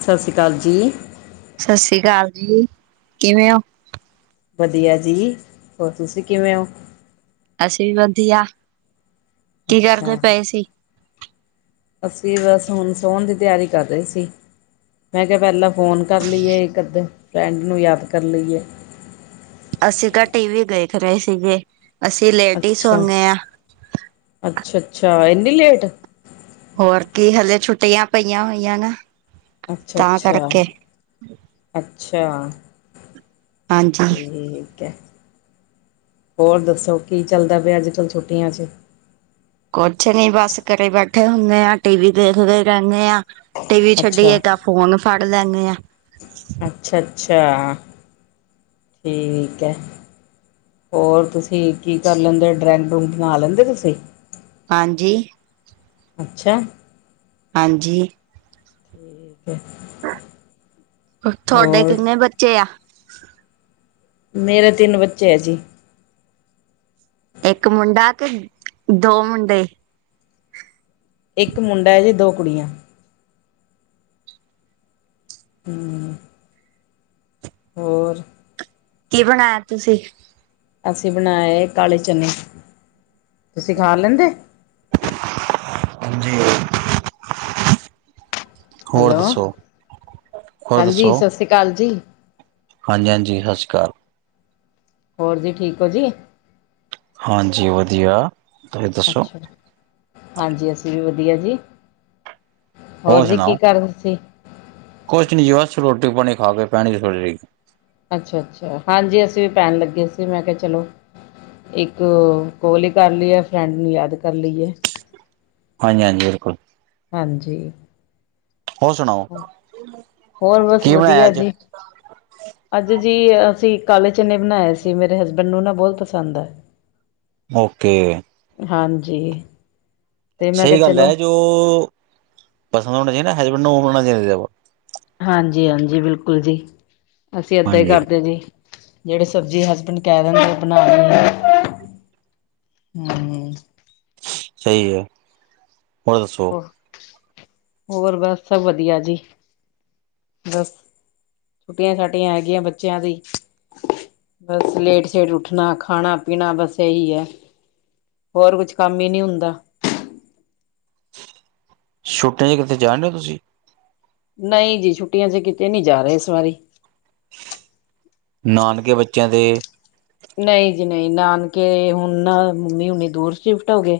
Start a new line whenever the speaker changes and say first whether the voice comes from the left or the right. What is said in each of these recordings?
left: ਸਤਿ ਸ੍ਰੀ ਅਕਾਲ ਜੀ
right: ਸਤਿ ਸ੍ਰੀ ਅਕਾਲ ਜੀ ਕਿਵੇਂ ਹੋ
left: ਵਧੀਆ ਜੀ ਹੋਰ ਤੁਸੀਂ ਕਿਵੇਂ ਹੋ
right: ਅਸੀਂ ਵੀ ਵਧੀਆ ਕੀ
left: ਅੱਛਾ,
right: ਕਰਦੇ ਪਏ ਸੀ
left: ਅਸੀਂ ਰਸ ਹੁਣ ਸੋਣ ਦੀ ਤਿਆਰੀ ਕਰ ਰਹੇ ਸੀ ਮੈਂ ਕਿਹਾ ਪਹਿਲਾਂ ਫ਼ੋਨ ਕਰ ਲਈਏ ਇੱਕ ਅਧੇ ਫਰੈਂਡ ਨੂੰ ਯਾਦ ਕਰ ਲਈਏ
right: ਅਸੀਂ ਤਾਂ ਟੀ ਵੀ ਦੇਖ ਰਹੇ ਸੀਗੇ ਅਸੀਂ ਲੇਟ ਹੀ
left: ਅੱਛਾ।
right: ਸੌਂਦੇ ਆ
left: ਅੱਛਾ ਇੰਨੀ ਲੇਟ
right: ਹੋਰ ਕੀ ਹਜੇ ਛੁੱਟੀਆਂ ਪਈਆਂ ਹੋਈਆਂ ਨਾ ਤਾਂ
left: ਅੱਛਾ-ਅੱਛਾ
right: ਕਰਕੇ
left: ਅ ਅੱਛਾ
right: ਹਾਂਜੀ
left: ਠੀਕ ਹੈ ਹੋਰ ਦੱਸੋ ਕੀ ਚੱਲਦਾ ਪਿਆ ਅੱਜ ਕੱਲ੍ਹ ਛੁੱਟੀਆਂ ਚਿ
right: ਕੁਛ ਨੀ ਬਸ ਘਰੇ ਬੈਠੇ ਹੁੰਦੇ ਆ ਟੀ ਵੀ ਦੇਖਦੇ ਰਹਿੰਦੇ ਆ ਤੇ ਵੀ ਛੱਡੀ ਹੈਗਾ ਫੋਨ ਫੜ ਲੈਂਦੇ ਆ
left: ਅੱਛਾ ਅੱਛਾ ਠੀਕ ਹੈ ਹੋਰ ਤੁਸੀਂ ਕੀ ਕਰ ਲੈਂਦੇ ਡਰੈਂਗ ਡਰੂੰਗ ਬਣਾ ਲੈਂਦੇ ਤੁਸੀਂ
right: ਹਾਂਜੀ
left: ਅੱਛਾ
right: ਹਾਂਜੀ
left: ਠੀਕ ਹੈ।
right: ਤੁਹਾਡੇ
left: ਹੋਰ
right: ਕਿੰਨੇ ਬੱਚੇ ਆ
left: ਮੇਰੇ ਤਿੰਨ ਬੱਚੇ ਆ ਜੀ
right: ਇੱਕ ਮੁੰਡਾ ਕੇ ਦੋ ਮੁੰਡੇ
left: ਇੱਕ ਮੁੰਡਾ ਹੈ ਜੇ ਦੋ ਕੁੜੀਆਂ ਹੂੰ ਹੋਰ?
right: ਕੀ ਬਣਾਇਆ ਤੁਸੀਂ?
left: ਅਸੀਂ ਬਣਾਏ, ਕਾਲੇ ਚਨੇ। ਤੁਸੀ ਖਾ ਲੇਂਦੇ?
right: ਹਾਂਜੀ। ਹੋਰ
left: ਹੈਲੋ!
right: ਦੱਸੋ
left: ਹਾਂਜੀ। ਸਤਿ ਸ੍ਰੀ ਅਕਾਲ ਜੀ।
right: ਹਾਂਜੀ- ਹਾਂਜੀ। ਸਤਿ ਸ੍ਰੀ ਅਕਾਲ।
left: ਹੋਰ ਜੀ, ਠੀਕ ਹੋ ਜੀ?
right: ਹਾਂਜੀ, ਵਧੀਆ। ਤੁਹੀ ਦੱਸੋ?
left: ਅੱਛਾ ਹਾਂਜੀ, ਅਸੀਂ ਵੀ ਵਧੀਆ ਜੀ‌। ਹੋਰ ਜੀ, ਕੀ ਕਰਦ ਤੁਸੀਂ?
right: ਕੁਛ ਨੀ ਜੀ ਬਸ, ਰੋਟੀ ਪਾਣੀ ਖਾਕੇ ਪੈਣੀ ਥੋੜੀ ਜਹੀ
left: ਅੱਛਾ- ਅੱਛਾ। ਹਾਂਜੀ ਅਸੀਂ ਵੀ ਪੈਣ ਲੱਗੇ ਸੀ, ਮੈਂ ਕਿਹਾ ਚਲੋ ਇੱਕ ਕੋਲ ਹੀ ਕਰ ਲਈਏ, ਫਰੈਂਡ ਨੂੰ ਯਾਦ ਕਰ ਲਈਏ।
right: ਹਾਂਜੀ, ਹਾਂਜੀ। ਬਿਲਕੁਲ!
left: ਹਾਂਜੀ।
right: ਹੋਰ ਸੁਣਾਓ
left: ਹੋਰ, ਬਸ
right: ਕੀ ਬਣਾਇਆ
left: ਵਧੀਆ
right: ਅੱਜ
left: ਜੀ। ਅੱਜ ਜੀ ਅਸੀਂ ਕਾਲੇ ਚਨੇ ਬਣਾਇਏ ਸੀ, ਮੇਰੇ ਹਸਬੈਂਡ ਨੂੰ ਨਾ, ਬਹੁਤ ਪਸੰਦ ਆ।
right: ਓਕੇ।
left: ਹਾਂਜੀ। ਤੇ ਮੈਂ ਕਿਹਾ
right: ਸਹੀ ਗੱਲ
left: ਚਲੋ
right: ਹੈ, ਜੋ ਪਸੰਦ ਹੋਣਾ ਸੀ ਨਾ ਹਜ ਵਿੰਨ ਮੂ ਮ ਚ [unintelligible]
left: ਹਾਂਜੀ- ਹਾਂਜੀ ਬਿਲਕੁਲ ਜੀ। ਅਸੀਂ ਏਦਾਂ ਹੀ
right: ਹਾਂਜੀ
left: ਕਰਦੇ ਜੀ। ਜਿਹੜੇ ਸਬਜ਼ੀ ਹਸਬੈਂਡ ਕਹਿ ਦਿੰਦੇ, ਬਣਾ ਦਿੰਦੇ, ਹੂੰ
right: ਸਹੀ ਹੈ। ਹੋਰ, ਦੱਸੋ?
left: ਹੂੰ ਹੋਰ, ਬਸ ਸਭ ਵਧੀਆ ਜੀ, ਬਸ ਛੁੱਟੀਆਂ- ਛਾਟੀਆਂ ਹੈਗੀਆਂ, ਬੱਚਿਆਂ ਦੀ ਬਸ ਲੇਟ ਸ਼ੇਟ ਉੱਠਣਾ, ਖਾਣਾ- ਪੀਣਾ ਬਸ ਇਹੀ ਹੈ, ਹੋਰ ਕੁਛ ਕੰਮ ਹੀ ਨਹੀ ਹੁੰਦਾ।
right: ਛੁੱਟੀਆਂ'ਚ ਕਿੱਥੇ ਜਾਣਡੇ ਹੋ, ਤੁਸੀਂ?
left: ਨਹੀਂ ਜੀ, ਛੁੱਟੀਆਂ'ਚ ਕਿਤੇ ਨਹੀਂ ਜਾ ਰਹੇ, ਇਸ ਵਾਰੀ।
right: ਨਾਨਕੇ ਬੱਚਿਆਂ ਦੇ
left: ਨਹੀਂ ਜੀ, ਨਹੀਂ ਨਾਨਕੇ ਹੁਣ ਨਾ ਮੰਮੀ ਹੁਨੀ ਦੂਰ ਸ਼ਿਫਟ ਹੋ ਗਏ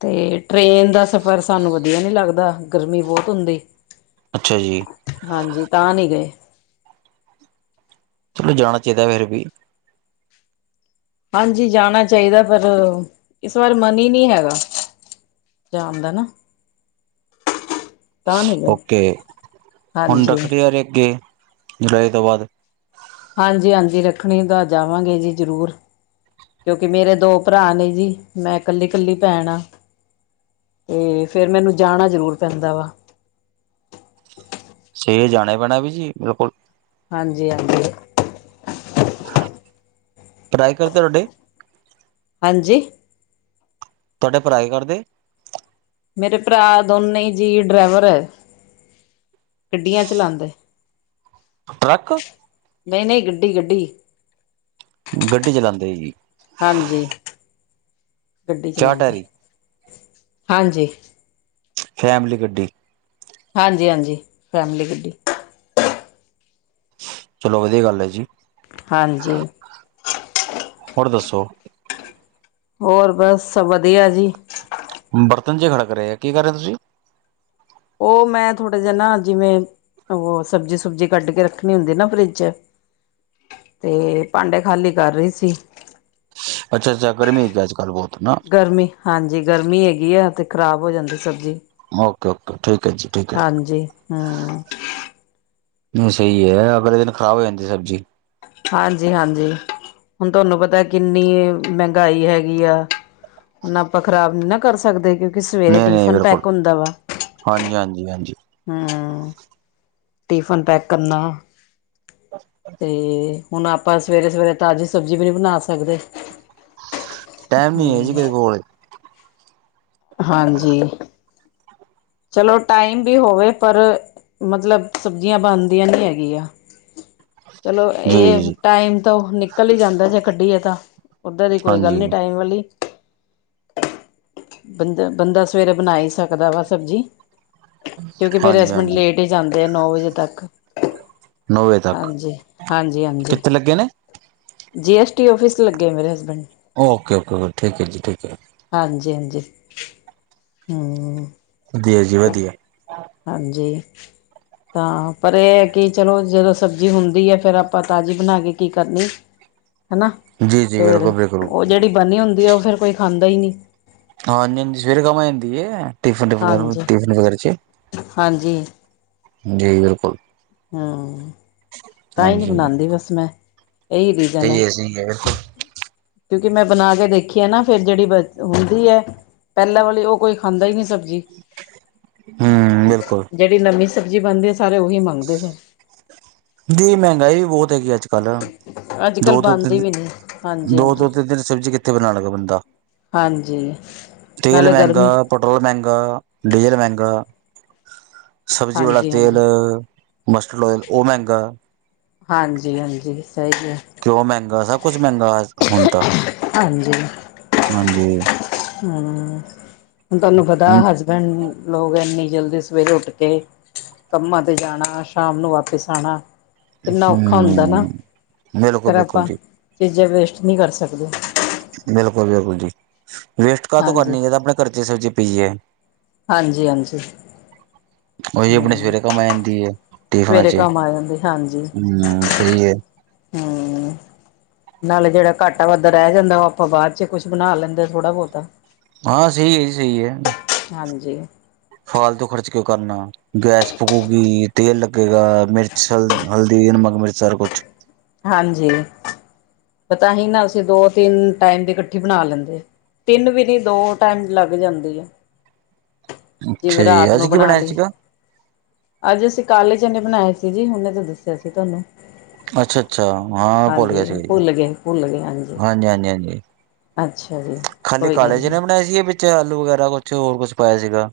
left: ਤੇ, ਟ੍ਰੇਨ ਦਾ ਸਫ਼ਰ ਸਾਨੂੰ ਵਧੀਆ ਨੀ ਲੱਗਦਾ, ਗਰਮੀ ਬਹੁਤ ਹੁੰਦੀ।
right: ਅੱਛਾ ਜੀ
left: ਹਾਂਜੀ ਤਾਂ, ਨਹੀਂ ਗਏ।
right: ਚਲੋ ਜਾਣਾ ਚਾਹੀਦਾ, ਫੇਰ ਵੀ।
left: ਹਾਂਜੀ‌ ਜਾਣਾ ਚਾਹੀਦਾ, ਪਰ ਇਸ ਵਾਰ ਮਨ ਹੀ ਨਹੀਂ ਹੈਗਾ, ਜਾਣ ਦਾ ਨਾ ਤਾਂ ਨਹੀਂ ਗਏ
right: ਓਕੇ ਹੁਣ
left: ਹਾਂਜੀ
right: ਰੱਖੜੀ ਆ ਰੀ, ਅੱਗੇ ਜੁਲਾਈ ਤੋਂ ਬਾਅਦ
left: ਹਾਂਜੀ। ਹਾਂਜੀ। ਰੱਖਣੀ ਤਾਂ ਜਾਵਾਂਗੇ ਜੀ, ਜ਼ਰੂਰ ਕਿਉਂਕਿ ਮੇਰੇ ਦੋ ਭਰਾ ਨੇ ਜੀ, ਮੈਂ ਕੱਲੀ- ਕੱਲੀ ਭੈਣ ਆਂ ਤੇ, ਫੇਿਰ ਮੈਨੂੰ ਜਾਣਾ ਜ਼ਰੂਰ ਪੈਂਦਾ ਵਾ।
right: ਸ ਜਾਣਾ ਪੈਣਾ ਵੀ ਜੀ ਬਿਲਕੁਲ
left: ਹਾਂਜੀ ਹਾਂਜੀ
right: ਟਰਾਏ ਕਰਤਾ ਹਾਡੇ
left: ਹੰਜੀ
right: ਤੁਹਾਡੇ ਭਰਾ ਕੀ ਕਰਦੇ।
left: ਮੇਰੇ ਭਰਾ ਦੋਨੇ ਜੀ ਡਰਾਈਵਰ ਗੱਡੀਆਂ ਚਲਾਉਦੇ।
right: ਟਰੱਕ।
left: ਨਹੀਂ ਨਹੀਂ ਗੱਡੀ ਗੱਡੀ
right: ਗੱਡੀ ਚਲਾਉਂਦੇ ਜੀ।
left: ਹਾਂਜੀ ਗੱਡੀ
right: ਚਾਰ
left: ਚਲਾਉਂਦੇ।
right: ਟਾਇਰੀ
left: ਹਾਂਜੀ।
right: ਫੈਮਲੀ ਗੱਡੀ।
left: ਹਾਂਜੀ ਹਾਂਜੀ ਫੈਮਲੀ ਗੱਡੀ।
right: ਚਲੋ ਵਧੀਆ ਗੱਲ ਹੈ ਜੀ।
left: ਹਾਂਜੀ।
right: [unintelligible]
left: ਹੋਰ ਬਸ ਵਧੀਆ ਜੀ।
right: ਬਰਤਨ ਚ ਖੜਕ ਰਹੇ ਆ ਕੀ ਕਰ ਰਹੇ ਤੁਸੀਂ।
left: ਉਹ ਮੈਂ ਥੋੜ੍ਹਾ ਜਿਹਾਨਾ ਜਿਵੇਂ ਉਹ ਸਬਜ਼ੀ ਸੁਬਜੀ ਕੱਢ ਕੇ ਰੱਖਣੀ ਹੁੰਦੀ ਨਾ ਫਰਿੱਜ ਚ ਤੇ ਭਾਂਡੇ ਖਾਲੀ ਕਰ ਰਹੀ ਸੀ।
right: ਅੱਛਾ ਅੱਛਾ ਗਰਮੀ ਆ ਅੱਜ ਕੱਲ ਬਹੁਤ ਨਾ
left: ਗਰਮੀ ਹਾਂਜੀ ਗਰਮੀ ਹੈਗੀ। ਆ ਤੇ ਖਰਾਬ ਹੋ ਜਾਂਦੀ ਸਬਜ਼ੀ।
right: ਓਕੇ ਓਕੇ ਠੀਕ ਹੈ ਜੀ ਠੀਕ ਹੈ।
left: ਹਾਂਜੀ ਹੂੰ
right: ਸਹੀ ਹੈ ਅਗਲੇ ਦਿਨ ਖ਼ਰਾਬ ਹੋ ਜਾਂਦੀ ਸਬਜ਼ੀ।
left: ਹਾਂਜੀ ਹਾਂਜੀ ਹੁਣ ਤੁਹਾਨੂੰ ਪਤਾ ਕਿੰਨੀ ਮਹਿੰਗਾਈ ਹੈਗੀ ਆ ਉਹ ਆਪਾਂ ਖ਼ਰਾਬ ਨੀ ਨਾ ਕਰ ਸਕਦੇ ਕਿਉ ਸਵੇਰੇ
right: ਨਹੀਂ ਨਹੀਂ
left: ਟਿਫਨ
right: ਬਿਲਕੁਲ
left: ਪੈਕ ਹੁੰਦਾ ਵਾ
right: ਹਾਂਜੀ ਹਾਂਜੀ ਹਾਂਜੀ
left: ਹਮ ਟਿਫਨ ਪੈਕ ਕਰਨਾ। ਤੇ
right: [unintelligible]
left: ਹੁਣ ਆਪਾਂ ਸਵੇਰੇ ਸਵੇਰੇ ਤਾਜ਼ੀ ਸਬਜ਼ੀ ਵੀ ਨਹੀਂ ਬਣਾ ਸਕਦੇ।
right: ਟਾਈਮ ਨੀ ਹੈ ਜੀ
left: ਹਮ
right: ਕਦੇ ਕੋਲ
left: ਹਾਂਜੀ। ਚਲੋ ਟਾਈਮ ਵੀ ਹੋਵੇ ਪਰ ਮਤਲਬ ਸਬਜ਼ੀਆਂ ਬਣਦੀਆਂ ਨਹੀਂ ਹੈਗੀਆਂ। ਚਲੋ
right: ਜੀ ਜੀ
left: ਇਹ
right: ਜੀ
left: ਟਾਈਮ ਤੋਂ ਨਿਕਲ ਹੀ ਜਾਂਦਾ ਸੀ ਕੱਢੀਏ ਤਾਂ ਓਦਾਂ ਦੀ ਕੋਈ ਗੱਲ
right: ਹਾਂਜੀ
left: ਨੀ ਟਾਈਮ ਵਾਲੀ। [unintelligible] ਬੰਦਾ ਬੰਦਾ ਸਵੇਰੇ ਬਣਾ ਹੀ ਸਕਦਾ ਵਾ ਸਬਜ਼ੀ। ਕਿਉਂਕਿ ਮੇਰੇ
right: ਹਾਂਜੀ
left: ਹਸਬੈਂਡ
right: ਹਾਂਜੀ
left: ਲੇਟ ਹੀ ਜਾਂਦੇ ਆ ਨੌ ਵਜੇ ਤੱਕ
right: ਨੌ ਵਜੇ ਤੱਕ
left: ਹਾਂਜੀ ਹਾਂਜੀ ਹਾਂਜੀ।
right: ਕਿੱਥੇ ਲੱਗੇ ਨੇ
left: ਜੀ ਐਸ ਟੀ ਓਫਿਸ ਲੱਗੇ ਮੇਰੇ ਹਸਬੈਂਡ।
right: ਓਕੇ ਓਕੇ ਓ ਠੀਕ ਹੈ ਜੀ ਠੀਕ ਹੈ।
left: ਹਾਂਜੀ, ਹਾਂਜੀ। ਹਮ।
right: ਵਧੀਆ ਜੀ ਵਧੀਆ
left: ਹਾਂਜੀ ਤਾਂ ਪਰ ਇਹ ਹੈ ਕਿ ਚਲੋ ਜਦੋਂ ਸਬਜ਼ੀ ਹੁੰਦੀ ਹੈ ਫੇਿਰ ਆਪਾਂ ਤਾਜ਼ੀ ਬਣਾ ਕੇ ਕੀ ਕਰਨੀ ਹਨਾ
right: ਜੀ ਜੀ
left: ਫੇਰ
right: ਬਿਲਕੁਲ ਬਿਲਕੁਲ
left: ਉਹ ਜਿਹੜੀ ਬਣੀ ਹੁੰਦੀ ਉਹ ਫੇਰ ਕੋਈ ਖਾਂਦਾ ਦਨੀ
right: ਹਾਂ ਨ ਸਵੀਰ ਗਮਦੀ ਟਿਫਨੈ
left: ਹਾਂਜੀ
right: ਟਫਿਨ ਵਗੈ '
left: ਹਾਂਜੀ
right: ਜੀ ਬਿਲਕੁਲ
left: ਹਾਂ ਤਾਂਹੀ
right: ਹਾਂਜੀ
left: ਨਹੀਂੀ
right: ਸਹੀ
left: ਬਣਾਉਂਦੀ ਬਸ ਮੈਂ ਇਹ ਰੀਜ਼ਨ ਹੈ ਕਿਉਂਕਿ ਮੈਂ ਬਣਾ ਕੇ ਦੇਖੀ ਆ ਨਾ ਫਿਰ ਜਿਹੜੀ ਬ ਹੁੰਦੀ ਹੈ ਪਹਿਲਾਂ ਵਾਲੀ ਉਹ ਕੋਈ ਖਾਂਦਾ ਹੀ ਨਹੀਂੀ ਸਕ ਜੀ
right: ਹੂੰ ਬਿਲਕੁਲ
left: ਜਿਹੜੀ ਨਵੀਂ ਸਬਜ਼ੀ ਬਣਦੀ ਆ ਸਾਰੇ ਉਓਹੀ ਮੰਗਦੇ ਫੇਿਰ
right: ਦੀ ਮਹਿੰਗਾਈ ਵੀ ਬਹੁਤ ਹੈਗੀ ਅੱਜ ਕੱਲ੍ਹ
left: ਅੱਜ
right: ਦੋ
left: ਕੱਲ੍ਹ
right: ਦੋ
left: ਬਣਦੀ
right: ਤਿੰਨ
left: ਵੀ ਨਹੀਂ ਹਾਂਜੀ
right: ਦੋ
left: ਹਾਂਜੀ
right: ਦੋ ਤਿੰਨ ਤਨ ਸਬਜ਼ੀ ਕਿੱਥੇ ਬਣਾਉਣ ਲੱਗਾ ਬੰਦਾ
left: ਹਾਂਜੀ
right: ਤੇਲ
left: ਨਾਲੇ
right: ਮਹਿੰਗਾ
left: ਗਰਮੀ
right: ਪੈਟਰੋਲ ਮਹਿੰਗਾ ਡੀਜ਼ਲ ਮਹਿੰਗਾ ਸਬਜ਼ੀ ਵਾਲਾ
left: ਹਾਂਜੀ
right: ਤੇਲ
left: ਹਾਂਜੀ
right: ਮਸਟਰਡ ਓਲ ਉਹ ਮਹਿੰ ਗਾ
left: ਹਾਂਜੀ ਹਾਂਜੀ ਸਹੀ ਹੈ
right: ਕਿਉਂ ਮਹਿੰਗਾ ਸਭ ਕੁਛ ਮਹਿੰਗਾ ਹੁਣ ਤਾਂ ਹਾਂਜੀ
left: ਹਮ ਹੁਣ ਤੁਹਾਨੂੰ ਪਤਾ ਹਸਬੈਂਡ ਲੋਕ ਇਨੀ ਜਲਦੀ ਸਵੇਰੇ ਉੱਠ ਕੇ ਕੰਮਾਂ ਤੇ ਜਾਣਾ ਸ਼ਾਮ ਨੂੰ ਵਾਪਿਸ ਆਉਣਾ ਕਿੰਨਾ ਔਖਾ
right: ਹੂੰ
left: ਹੁੰਦਾ ਨਾ
right: ਬਿਲਕੁਲ
left: ਫੇਿਰ
right: ਬਿਲਕੁਲ
left: ਆਪਾਂ
right: ਜੀ
left: ਚੀਜ਼ਾਂ ਵੇਸਟ ਕੁਛ ਨਹੀਂ ਕਰ ਸਕਦੇ ਹੋ
right: ਬਿਲਕੁਲ ਬਿਲਕੁਲ ਜੀ ਵੇਸਟ ਕ
left: ਹਾਂਜੀ
right: ਕਰਨੀ ਇਹਦਾ ਆਪਣੇ ਖਰਚੇ ਸਬਜ਼ੀ ਪੀਏ
left: ਹਾਂਜੀ ਹਾਂਜੀ
right: ਉਹੀ ਆਪਣੇ
left: ਹੂੰ
right: ਸਵੇਰੇ ਕਮਾਈਣ ਦੀਏ
left: ਸਵੇਰੇ ਕੰਮ ਆ ਜਾਂਦੇ ਹਾਂਜੀ,
right: ਹੂੰ ਸਹੀ ਹੈ
left: ਹੂੰ ਨਾਲੇ ਜਿਹੜਾ ਘਾਟਾ ਵੱਧਦਾ ਰਹਿ ਜਾਂਦਾ ਉਹ ਆਪਾਂ ਬਾਅਦ ਚ ਕੁੱਛ ਬਣਾ ਲੈਂਦੇ ਥੋੜਾ ਬਹੁਤਾ
right: ਹਾਂ ਸਹੀ ਹੈ ਜੀ, ਸਹੀ ਹੈ।
left: ਹਾਂਜੀ,
right: ਫਾਲਤੂ ਖਰਚ ਕਿਉਂ ਕਰਨਾ ਗੈਸ ਫਕੂਗੀ ਤੇਲ ਲੱਗੇਗਾ, ਮਿਰਚ ਹਲਦੀ, ਨਮਕ, ਮਿਰਚ ਸਾਰਾ ਕੁਛ
left: ਹਾਂਜੀ ਪਤਾ ਹੀ ਨਾ ਅਸੀਂ ਦੋ ਤਿੰਨ ਟਾਈਮ ਦੀ ਇਕੱਠੀ ਬਣਾ ਲੈਂਦੇ, ਤਿੰਨ ਵੀ ਨਹੀਂ ਦੋ ਟਾਈਮ ਲੱਗ ਜਾਂਦੀ ਆ।
right: ਅੱਛਾ
left: ਜਿਵੇਂ
right: ਜੀ
left: ਰਾਤ
right: ਅੱਜ
left: ਨੂੰ
right: ਕੀ
left: ਬਣਾ
right: ਬਣਾਇਆ
left: ਲਈ
right: ਸੀਗਾ
left: ਅੱਜ ਅਸੀਂ ਕਾਲੇ ਚਨੇ ਬਣਾਏ ਸੀ ਜੀ ਹੁਣੇ ਤਾਂ ਦੱਸਿਆ ਸੀ ਤੁਹਾਨੂੰ।
right: ਅੱਛਾ -ਅੱਛਾ ਹਾਂ ਭੁੱਲ ਗਿਆ
left: ਹਾਂਜੀ
right: ਸੀਗਾ ਜੀ,
left: ਭੁੱਲ ਗਏ ਭੁੱਲ ਗਏ
right: ਹਾਂਜੀ- ਹਾਂਜੀ -ਹਾਂਜੀ।
left: [unintelligible]
right: ਖਾਲੀ
left: ਕੋਈ
right: ਕਾਲੇ
left: ਗੱਲ ਨੀ।
right: ਚਨੇ ਬਣਾਏ ਸੀ ਜਾਂ ਵਿੱਚ ਵਗੈਰਾ ਕੁਛ ਹੋਰ ਕੁਛ ਪਾਇਆ ਸੀਗਾ।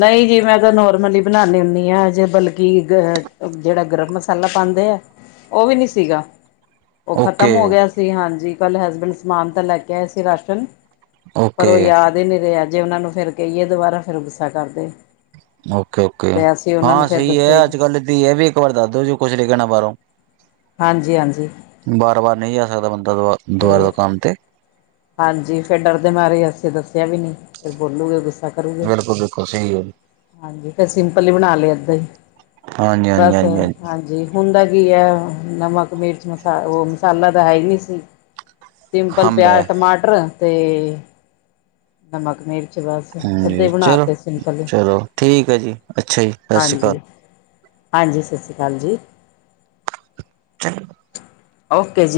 left: ਨਹੀਂ ਜੀ ਮੈਂ ਤਾਂ ਨੋਰਮਲੀ ਬਣਾਣੀ ਹੁੰਦੀ ਆਂ, ਜੇ ਬਲਕਿ ਅ ਜਿਹੜਾ ਗਰਮ ਮਸਾਲਾ ਪਾਂਦੇ ਆ ਉਹ ਵੀ ਨੀ ਸੀਗਾ। ਉਹ
right: ਓਕੇ
left: ਖ਼ਤਮ ਹੋ ਗਿਆ ਸੀ ਹਾਂਜੀ। ਕੱਲ ਹਸਬੈਂਡ ਸਮਾਨ ਤਾਂ ਲੈ ਕੇ ਆਏ ਸੀ ਰਾਸ਼ਨ। ਪਰ
right: ਓਕੇ
left: ਉਹ ਯਾਦ ਹੀ ਨਹੀਂ ਰਿਹਾ। ਜੇ ਉਹਨਾ ਨੂੰ ਫਿਰ ਕਹੀਏ ਦੁਬਾਰਾ ਫਿਰ ਗੁਸ ਗੁਸਾ ਕਰਦੇ।
right: ਓਕੇ, ਓਕੇ
left: ਤੇ ਅਸੀਂ ਉਹਨਾਂ
right: ਹਾਂ
left: ਨੂੰ ਫਿਰ
right: ਸਹੀ ਹੈ,
left: ਦੱਸਿਆ
right: ਅੱਜ- ਕੱਲ ਦੀ ਇਹ ਵੀ ਇੱਕ ਵਾਰ ਦੱਸਦੋ ਵੀ ਇਹ ਕੁਛ ਲੈ ਕੇ ਆਣਾ ਬਾਹਰੋਂ।
left: ਹਾਂਜੀ ਹਾਂਜੀ
right: ਵਾਰ- ਵਾਰ ਨਹੀਂ ਜਾ ਸਕਦਾ ਬੰਦਾ ਦ ਦੁਬਾਰਾ
left: ਤੇ
right: ਦੁਕਾਨ ਤੇ।
left: ਹਾਂਜੀ ਫੇਰ ਡਰਦੇ ਮਾਰੇ ਅਸੀੇ ਦੱਸਿਆ ਵੀ ਨੀ ਫੇਰ ਬੋਲੂਗੇ ਗੁੱਸੇ ਕਰੂਗੇ
right: ਬਿਲਕੁਲ ਬਿਲਕੁਲ ਸਹੀ ਹੈ
left: ਹਾਂਜੀ ਫਿਰ ਸਿੰਪਲ ਹੀ ਬਣਾ ਲਿਆ ਇੱਦਾਂ ਹੀ
right: ਹਾਂਜੀ ਹਾਂਜੀ
left: ਬਸ
right: ਹਾਂਜੀ
left: ਹਾਂਜੀ। ਹੁੰਦਾ ਕੀ ਹੈ ਨਮਕ ਮਿਰਚ ਮਸਾ ਉਹ ਮਸਾਲਾ ਤਾਂ ਹੈ ਹੀ ਨਹੀਂ ਸੀ। ਸਿੰਪਲ
right: ਹੰਬ ਹੈ
left: ਪਿਆਜ ਫਿਰ ਤੇ ਨਮਕ ਮਿਰ ਅੱਛਾ ਬਸ ਇੱਦਾਂ
right: ਹਾਂਜੀ
left: ਹੀ ਬਣਾ
right: ਚਲੋ
left: ਤੇ ਸਿੰਪਲ
right: ਚਲੋ ਠੀਕ ਹੈ ਜੀ ਅੱਛਾ ਜੀ ਸਤਿ ਸ਼੍ਰੀ ਅਕਾਲ
left: ਹਾਂਜੀ ਹਾਂਜੀ ਸਤਿ ਸ਼੍ਰੀ ਅਕਾਲ ਜੀ।
right: ਚੰਗਾ,
left: ਓਕੇ ਜੀ,